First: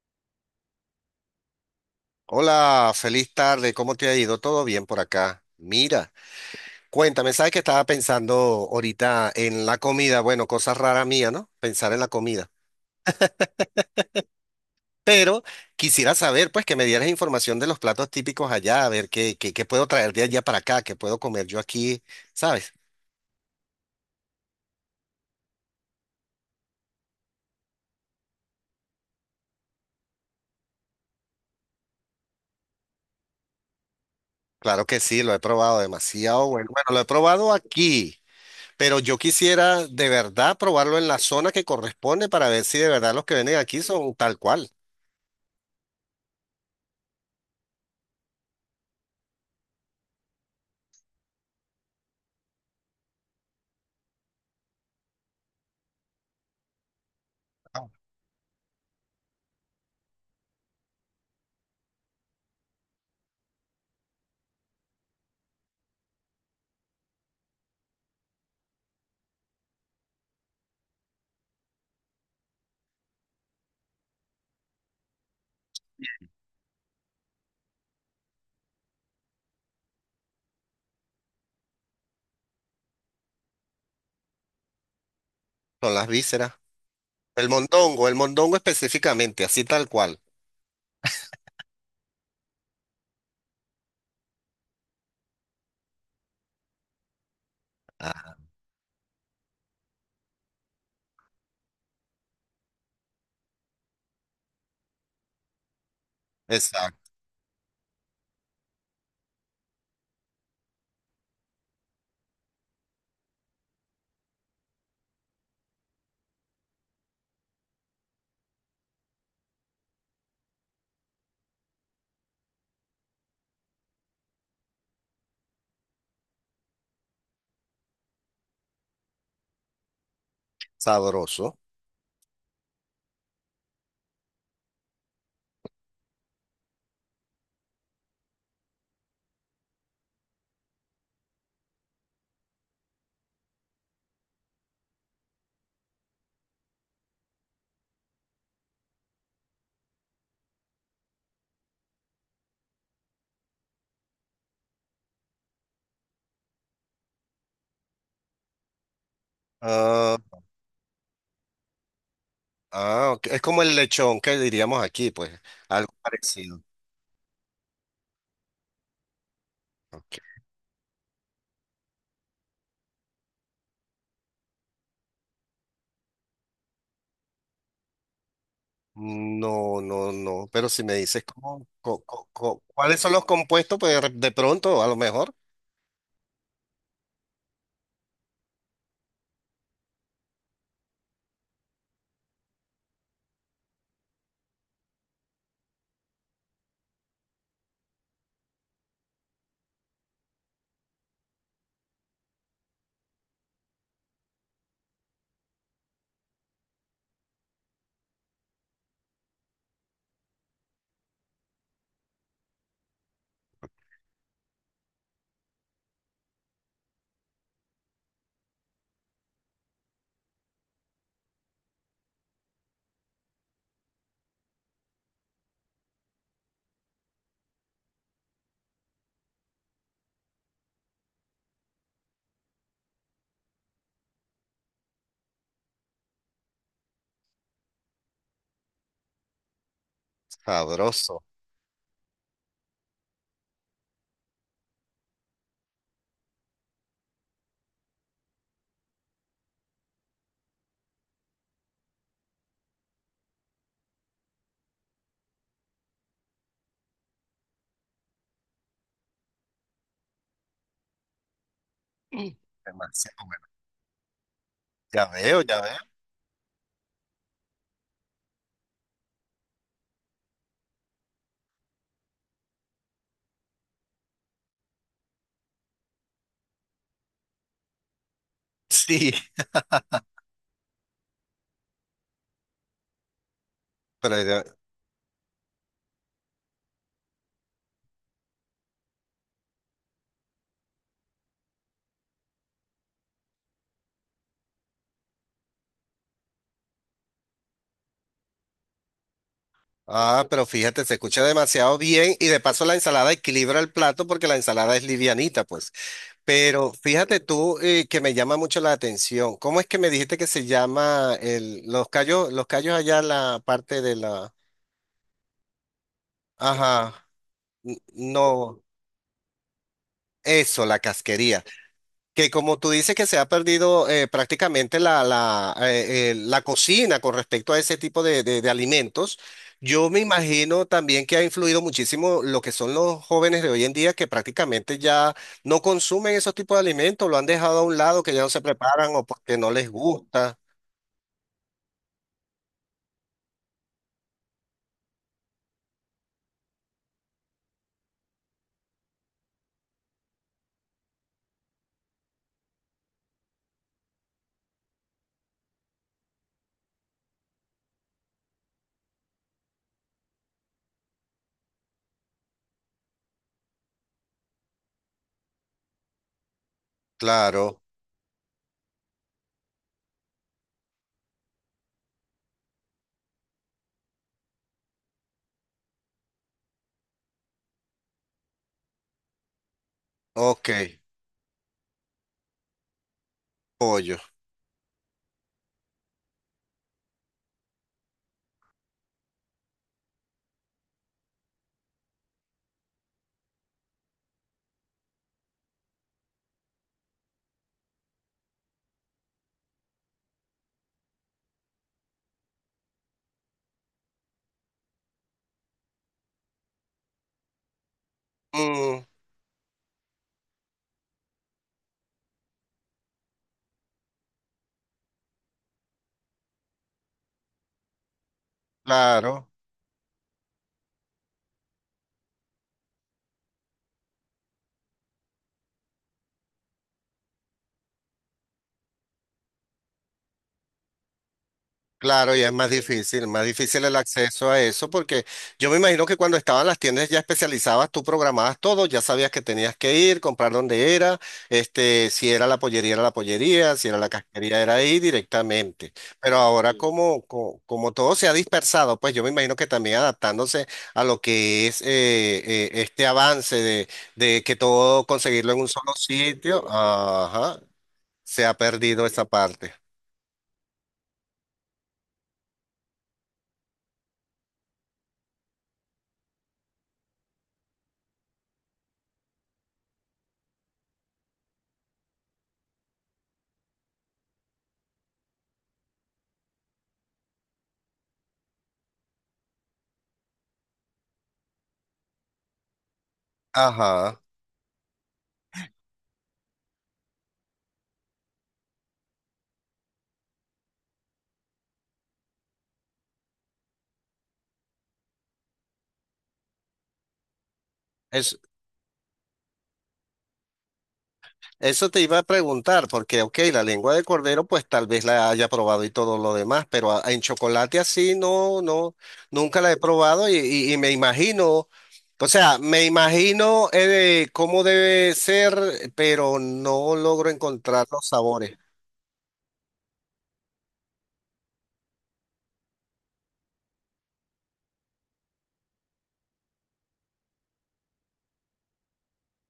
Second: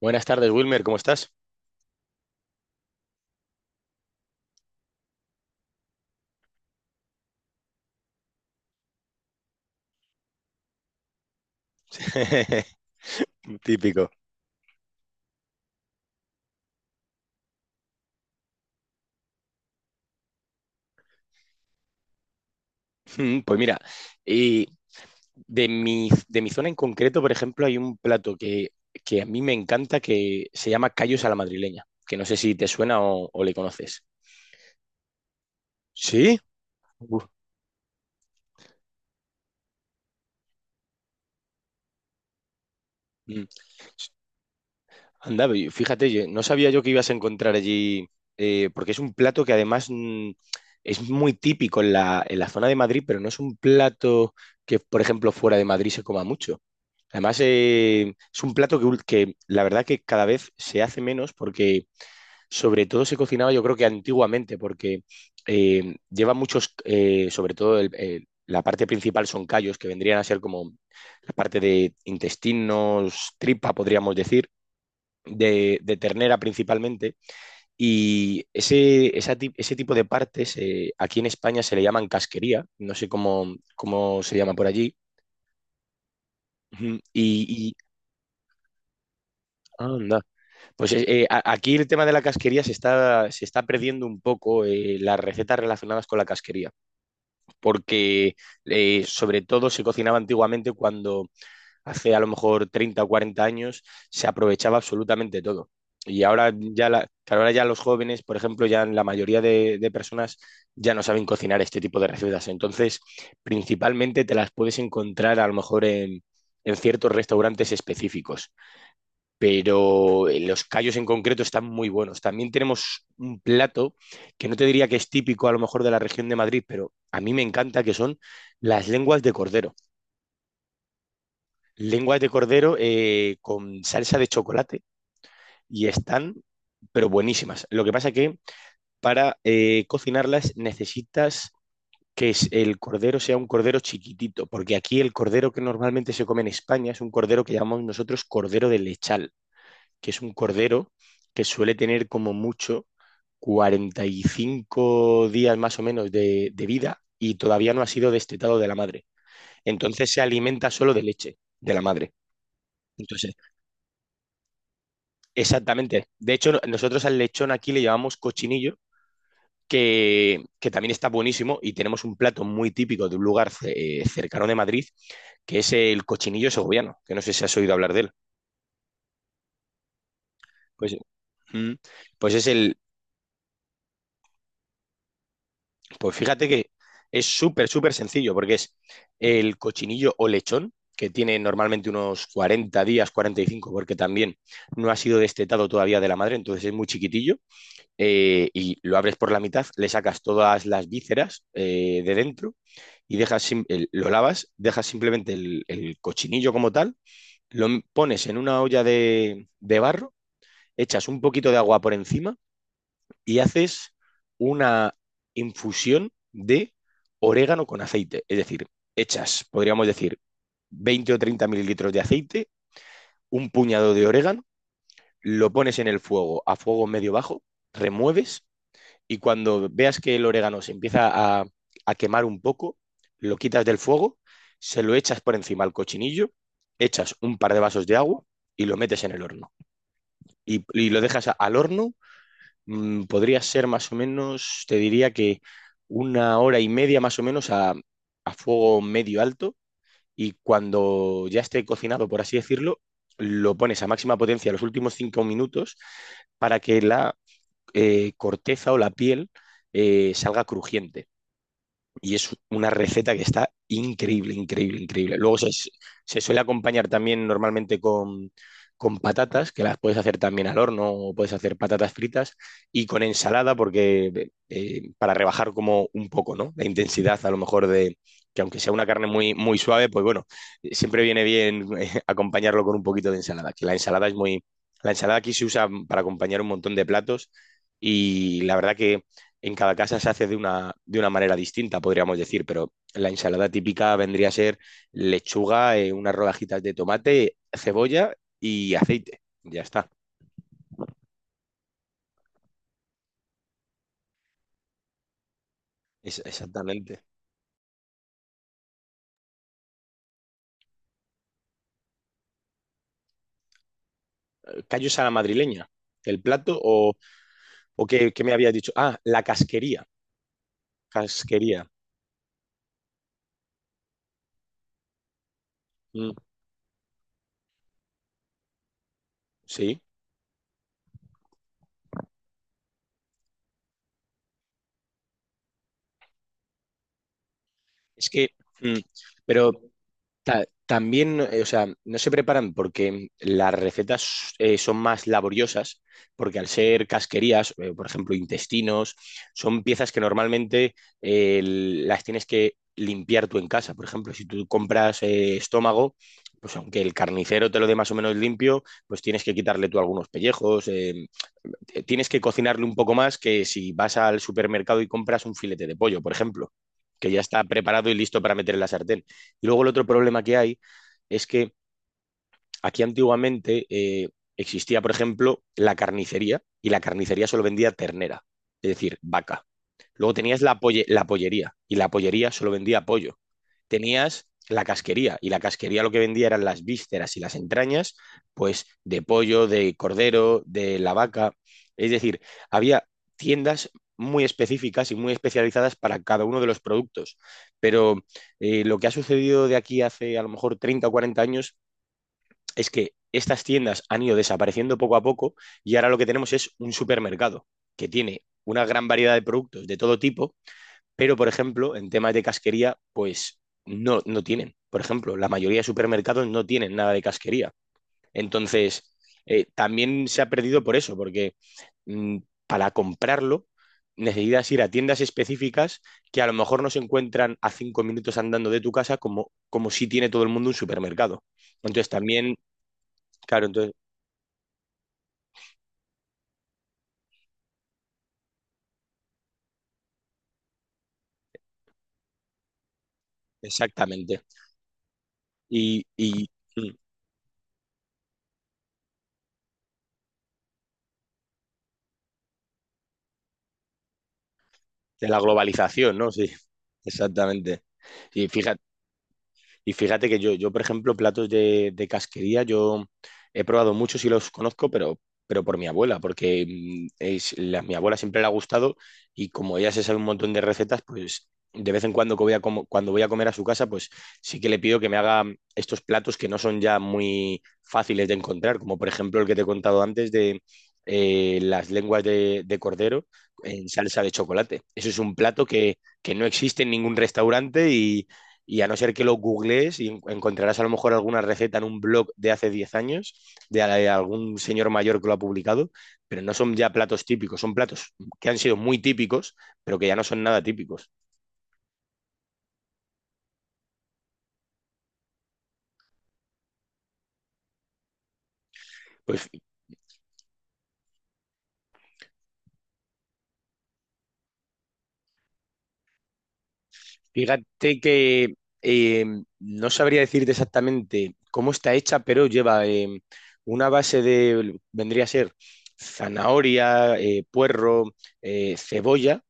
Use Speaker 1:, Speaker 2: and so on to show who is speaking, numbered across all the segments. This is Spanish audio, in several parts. Speaker 1: Buenas tardes, Wilmer, ¿cómo estás?
Speaker 2: Hola, feliz tarde. ¿Cómo te ha ido? ¿Todo bien por acá? Mira, cuéntame, ¿sabes que estaba pensando ahorita en la comida? Bueno, cosa rara mía, ¿no? Pensar en la comida.
Speaker 1: Típico.
Speaker 2: Pero quisiera saber, pues, que me dieras información de los platos típicos allá, a ver qué puedo traer de allá para acá, qué puedo comer yo aquí, ¿sabes?
Speaker 1: Pues mira, y de mi zona en concreto, por ejemplo, hay un plato que a mí me encanta que se llama callos a la madrileña, que no sé si te suena o le conoces.
Speaker 2: Claro que sí, lo he probado
Speaker 1: ¿Sí?
Speaker 2: demasiado bueno. Bueno, lo he
Speaker 1: Uf.
Speaker 2: probado aquí, pero yo quisiera de verdad probarlo en la zona que corresponde para ver si de verdad los que
Speaker 1: Mm.
Speaker 2: venden aquí son tal cual,
Speaker 1: Anda, fíjate, no sabía yo que ibas a encontrar allí, porque es un plato que además es muy típico en en la zona de Madrid, pero no es un plato que por ejemplo, fuera de Madrid se coma mucho. Además, es un plato que la verdad que cada vez se hace menos porque sobre todo se cocinaba, yo creo que antiguamente, porque lleva muchos, sobre todo la parte principal son callos, que vendrían a ser como la parte de intestinos, tripa, podríamos decir de ternera principalmente, y ese tipo de partes, aquí en España se le llaman casquería, no sé cómo se llama por allí.
Speaker 2: son las vísceras.
Speaker 1: Ujú.
Speaker 2: El mondongo específicamente, así tal cual.
Speaker 1: Anda. Pues aquí el tema de la casquería se está perdiendo un poco, las recetas relacionadas con la casquería, porque
Speaker 2: Ah,
Speaker 1: sobre todo se cocinaba antiguamente, cuando hace a lo mejor 30 o 40 años se aprovechaba absolutamente todo. Y ahora ya, la,
Speaker 2: exacto.
Speaker 1: que ahora ya los jóvenes, por ejemplo, ya la mayoría de personas ya no saben cocinar este tipo de recetas. Entonces, principalmente te las puedes encontrar a lo mejor en ciertos restaurantes específicos, pero los callos en concreto están muy buenos. También tenemos un plato que no te diría que es típico a lo mejor de la región de Madrid, pero a mí me encanta que son las lenguas de cordero.
Speaker 2: Sabroso.
Speaker 1: Lenguas de cordero con salsa de chocolate y están, pero buenísimas. Lo que pasa que para cocinarlas necesitas el cordero sea un cordero chiquitito, porque aquí el cordero que normalmente se come en España es un cordero que llamamos nosotros cordero de lechal, que es un cordero que suele tener como mucho 45 días más o menos de vida y todavía no ha sido destetado de la madre. Entonces se
Speaker 2: Ah,
Speaker 1: alimenta solo de leche de la madre.
Speaker 2: ah, ok.
Speaker 1: Entonces
Speaker 2: Es como el lechón que diríamos aquí, pues, algo
Speaker 1: exactamente. De hecho,
Speaker 2: parecido.
Speaker 1: nosotros al lechón aquí le llamamos cochinillo,
Speaker 2: Ok.
Speaker 1: que también está buenísimo y tenemos un plato muy típico de un lugar cercano de Madrid, que es el cochinillo segoviano, que no sé si has oído hablar de él.
Speaker 2: No, no, no, pero si me
Speaker 1: Pues,
Speaker 2: dices cómo,
Speaker 1: mm, pues es
Speaker 2: cuáles son los compuestos, pues de pronto, a lo mejor.
Speaker 1: pues fíjate que es súper, súper sencillo, porque es el cochinillo o lechón, que tiene normalmente unos 40 días, 45, porque también no ha sido destetado todavía de la madre, entonces es muy chiquitillo, y lo abres por la mitad, le sacas todas las vísceras, de dentro y lo lavas, dejas simplemente el cochinillo como tal, pones en una olla de barro, echas un poquito de agua por encima y haces una infusión de orégano con aceite. Es decir, echas, podríamos decir, 20 o 30 mililitros de aceite, un puñado de orégano, lo pones en el fuego a fuego medio bajo, remueves y cuando veas que el orégano se empieza a, a quemar un poco, lo quitas del fuego, se lo echas por encima al cochinillo, echas un par de vasos de agua y lo metes en el horno. Y lo
Speaker 2: Sabroso.
Speaker 1: dejas al horno, podría ser más o menos, te diría que una hora y media más o menos a fuego medio alto. Y cuando ya esté cocinado, por así decirlo, lo pones a máxima potencia los últimos 5 minutos para que la corteza o la piel salga crujiente. Y es una receta que
Speaker 2: Demasiado bueno.
Speaker 1: está increíble, increíble,
Speaker 2: Ya
Speaker 1: increíble.
Speaker 2: veo, ya veo.
Speaker 1: Se suele acompañar también normalmente con patatas, que las puedes hacer también al horno o puedes hacer patatas fritas, y con ensalada, porque para rebajar como un poco, ¿no? La intensidad a lo mejor de que aunque sea una carne
Speaker 2: Sí,
Speaker 1: muy, muy suave, pues bueno, siempre viene bien, acompañarlo con un poquito de ensalada, que la ensalada es
Speaker 2: pero
Speaker 1: muy...
Speaker 2: ya-
Speaker 1: La ensalada aquí se usa para acompañar un montón de platos y la verdad que en cada casa se hace de una manera distinta, podríamos decir, pero la ensalada típica vendría a ser lechuga, unas rodajitas de tomate, cebolla y aceite. Ya está,
Speaker 2: ah, pero fíjate, se escucha demasiado bien y de paso la ensalada equilibra el plato porque la ensalada es livianita, pues. Pero
Speaker 1: Exactamente.
Speaker 2: fíjate tú que me llama mucho la atención. ¿Cómo es que me dijiste que se llama el, los callos allá la parte de la...
Speaker 1: ¿Callos a la madrileña? ¿El plato
Speaker 2: Ajá,
Speaker 1: o qué, qué me habías
Speaker 2: no,
Speaker 1: dicho? Ah, la casquería.
Speaker 2: eso, la casquería.
Speaker 1: Casquería.
Speaker 2: Que como tú dices que se ha perdido prácticamente
Speaker 1: Mm,
Speaker 2: la cocina con respecto a ese tipo de, de alimentos,
Speaker 1: sí.
Speaker 2: yo me imagino también que ha influido muchísimo lo que son los jóvenes de hoy en día que prácticamente ya no consumen esos tipos de alimentos, lo han dejado a un lado,
Speaker 1: Es
Speaker 2: que ya no
Speaker 1: que,
Speaker 2: se
Speaker 1: mm,
Speaker 2: preparan o porque no
Speaker 1: pero
Speaker 2: les gusta.
Speaker 1: También, o sea, no se preparan porque las recetas son más laboriosas, porque al ser casquerías, por ejemplo, intestinos, son piezas que normalmente, las tienes que limpiar tú en casa. Por ejemplo, si tú compras, estómago, pues aunque el carnicero te lo dé más o menos limpio, pues tienes que quitarle tú algunos pellejos, tienes que cocinarle un poco más que si vas al supermercado y compras un filete de pollo, por ejemplo, que ya está
Speaker 2: Claro,
Speaker 1: preparado y listo para meter en la sartén. Y luego el otro problema que hay es que aquí antiguamente, existía, por ejemplo, la carnicería y la carnicería solo vendía ternera, es decir, vaca. Luego tenías
Speaker 2: ok,
Speaker 1: la pollería y la pollería solo vendía pollo,
Speaker 2: pollo.
Speaker 1: tenías la casquería y la casquería lo que vendía eran las vísceras y las entrañas, pues de pollo, de cordero, de la vaca. Es decir, había tiendas muy específicas y muy especializadas para cada uno de los productos. Pero lo que ha sucedido de aquí hace a lo mejor 30 o 40 años es que estas tiendas han ido desapareciendo poco a poco y ahora lo que tenemos es un supermercado que tiene una
Speaker 2: Mm,
Speaker 1: gran variedad de productos de todo tipo, pero, por ejemplo, en temas de casquería, pues no, no tienen. Por ejemplo, la mayoría de supermercados no tienen nada de casquería. Entonces,
Speaker 2: claro.
Speaker 1: también se ha perdido por eso, porque mmm, para comprarlo necesitas ir a tiendas específicas que a lo mejor no se encuentran a 5 minutos andando de tu casa, como, como si tiene todo el mundo un supermercado. Entonces
Speaker 2: Claro, y es
Speaker 1: también,
Speaker 2: más
Speaker 1: claro,
Speaker 2: difícil
Speaker 1: entonces,
Speaker 2: el acceso a eso, porque yo me imagino que cuando estaban las tiendas ya especializadas, tú programabas todo, ya sabías que tenías que ir, comprar dónde era, este, si era la pollería, era la pollería, si era la
Speaker 1: exactamente.
Speaker 2: casquería, era ahí directamente.
Speaker 1: Y,
Speaker 2: Pero
Speaker 1: y
Speaker 2: ahora sí.
Speaker 1: mm,
Speaker 2: Como, como todo se ha dispersado, pues yo me imagino que también adaptándose a lo que es este avance de que todo
Speaker 1: de la
Speaker 2: conseguirlo en un solo
Speaker 1: globalización, ¿no? Sí,
Speaker 2: sitio, ajá,
Speaker 1: exactamente.
Speaker 2: se
Speaker 1: Y
Speaker 2: ha
Speaker 1: fíjate,
Speaker 2: perdido esa parte.
Speaker 1: y fíjate que yo por ejemplo, platos de casquería, yo he probado muchos y los conozco, pero por mi abuela, porque mi abuela siempre le ha gustado y como ella se sabe un montón de recetas, pues de vez en cuando que voy a como- cuando voy a comer a su casa, pues sí que le pido que me haga estos platos que no son ya muy fáciles de encontrar, como por ejemplo el que te he contado antes de, las lenguas de cordero en salsa
Speaker 2: Ajá.
Speaker 1: de chocolate. Eso es un plato que no existe en ningún restaurante y a no ser que lo googlees y encontrarás a lo mejor alguna receta en un blog de hace 10 años, de algún señor mayor que lo ha publicado, pero no son ya platos típicos, son platos
Speaker 2: es
Speaker 1: que han sido muy típicos, pero que ya no son nada típicos.
Speaker 2: Eso te iba a preguntar, porque, ok, la lengua de cordero, pues tal vez la haya probado y todo lo demás, pero en chocolate así no, no,
Speaker 1: Pues
Speaker 2: nunca la he probado y y me imagino, o sea, me imagino cómo debe ser, pero no logro encontrar
Speaker 1: fíjate
Speaker 2: los
Speaker 1: que
Speaker 2: sabores.
Speaker 1: eh, no sabría decirte exactamente cómo está hecha, pero lleva una base de, vendría a ser zanahoria, puerro, cebolla.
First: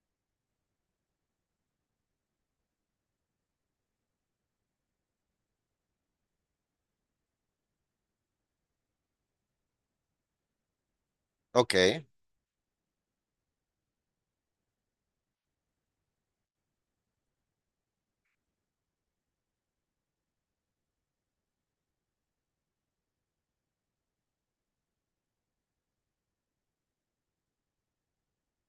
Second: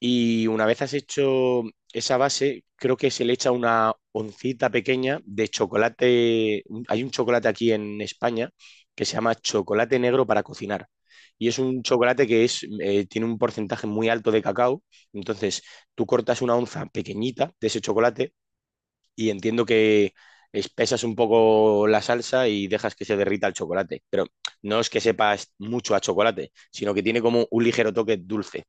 Speaker 1: Y una vez has hecho esa base, creo que se le echa una oncita pequeña de chocolate. Hay un chocolate aquí en España que se llama chocolate negro para cocinar. Y es un
Speaker 2: Ok.
Speaker 1: chocolate que tiene un porcentaje muy alto de cacao. Entonces, tú cortas una onza pequeñita de ese chocolate y entiendo que espesas un poco la salsa y dejas que se derrita el chocolate. Pero no es que sepas mucho a chocolate, sino que tiene como un ligero toque dulce.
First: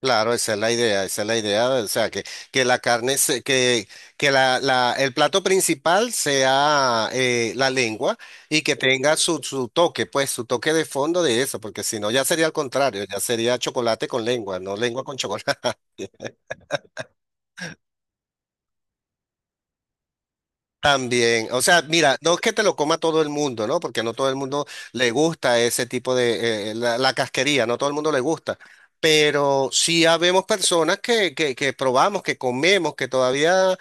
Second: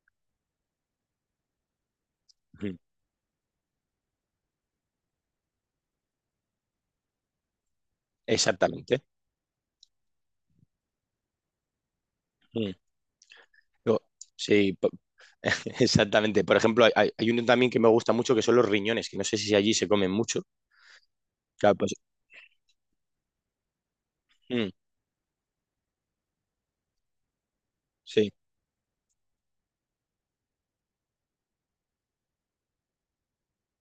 Speaker 2: Claro, esa es la idea, esa es la idea, o sea, que
Speaker 1: Ujú.
Speaker 2: la carne, que la, el plato principal sea la lengua y que
Speaker 1: Exactamente.
Speaker 2: tenga su, su toque, pues su toque de fondo de eso, porque si no ya sería al
Speaker 1: Mm.
Speaker 2: contrario, ya sería
Speaker 1: Yo-
Speaker 2: chocolate con lengua,
Speaker 1: Sí,
Speaker 2: no
Speaker 1: po-
Speaker 2: lengua con chocolate.
Speaker 1: exactamente. Por ejemplo, hay uno también que me gusta mucho que son los riñones, que no sé si allí se comen mucho.
Speaker 2: También, o
Speaker 1: Claro,
Speaker 2: sea,
Speaker 1: pues,
Speaker 2: mira, no es que te lo coma todo el mundo, ¿no? Porque no todo el mundo
Speaker 1: mm,
Speaker 2: le gusta ese tipo de, la, la casquería, no todo el mundo le
Speaker 1: sí,
Speaker 2: gusta. Pero sí habemos personas que probamos, que comemos, que todavía eh,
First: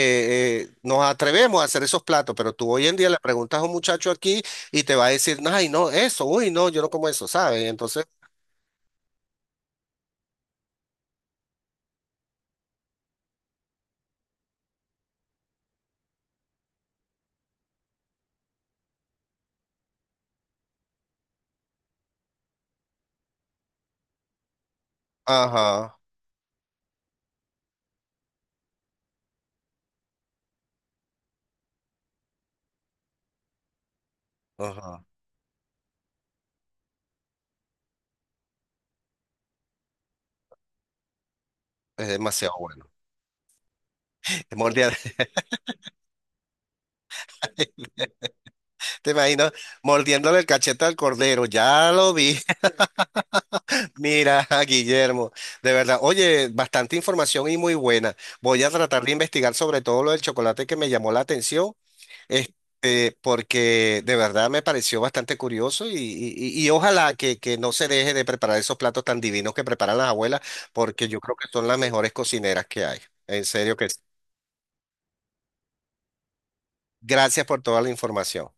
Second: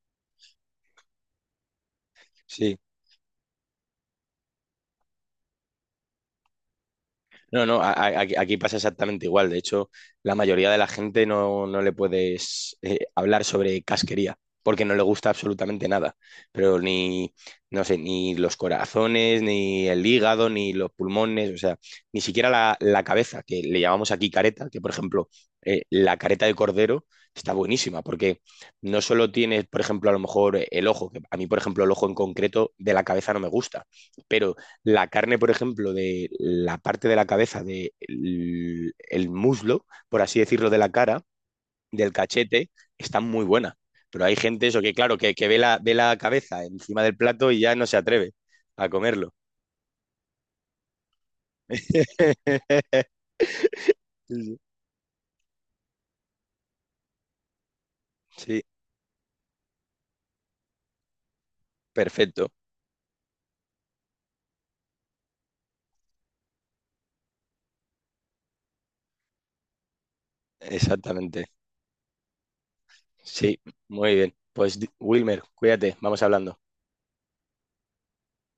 Speaker 2: eh, nos atrevemos a hacer esos platos. Pero tú
Speaker 1: sí.
Speaker 2: hoy en día le preguntas a un muchacho aquí y te va a decir, ay, no, eso, uy, no, yo no como eso,
Speaker 1: No,
Speaker 2: ¿sabes?
Speaker 1: no,
Speaker 2: Entonces,
Speaker 1: aquí aquí pasa exactamente igual. De hecho, la mayoría de la gente no, no le puedes, hablar sobre casquería, porque no le gusta absolutamente nada. Pero ni, no sé, ni los corazones, ni el hígado, ni los pulmones, o sea, ni siquiera la cabeza, que le llamamos aquí careta, que por ejemplo,
Speaker 2: ajá,
Speaker 1: la careta de cordero está buenísima, porque no solo tienes, por ejemplo, a lo mejor el ojo, que a mí, por ejemplo, el ojo en concreto de la cabeza no me gusta, pero
Speaker 2: ajá,
Speaker 1: la carne, por ejemplo, de la parte de la cabeza, del el muslo, por así decirlo, de la cara,
Speaker 2: es
Speaker 1: del
Speaker 2: demasiado
Speaker 1: cachete,
Speaker 2: bueno.
Speaker 1: está muy buena. Pero hay gente, eso que
Speaker 2: Mordiendo,
Speaker 1: claro, que ve ve la cabeza encima del plato y ya no se atreve a
Speaker 2: te
Speaker 1: comerlo.
Speaker 2: imagino, mordiéndole el cachete al cordero, ya lo vi. Mira, Guillermo, de verdad, oye, bastante información y muy buena.
Speaker 1: Sí,
Speaker 2: Voy a tratar de investigar sobre todo lo del chocolate que me llamó la atención,
Speaker 1: perfecto,
Speaker 2: este, porque de verdad me pareció bastante curioso y y ojalá que no se deje de preparar esos platos tan divinos que preparan las abuelas, porque yo creo
Speaker 1: exactamente.
Speaker 2: que son las mejores cocineras que hay. En
Speaker 1: Sí,
Speaker 2: serio que sí.
Speaker 1: muy bien. Pues Wilmer, cuídate, vamos hablando.
Speaker 2: Gracias por toda la información.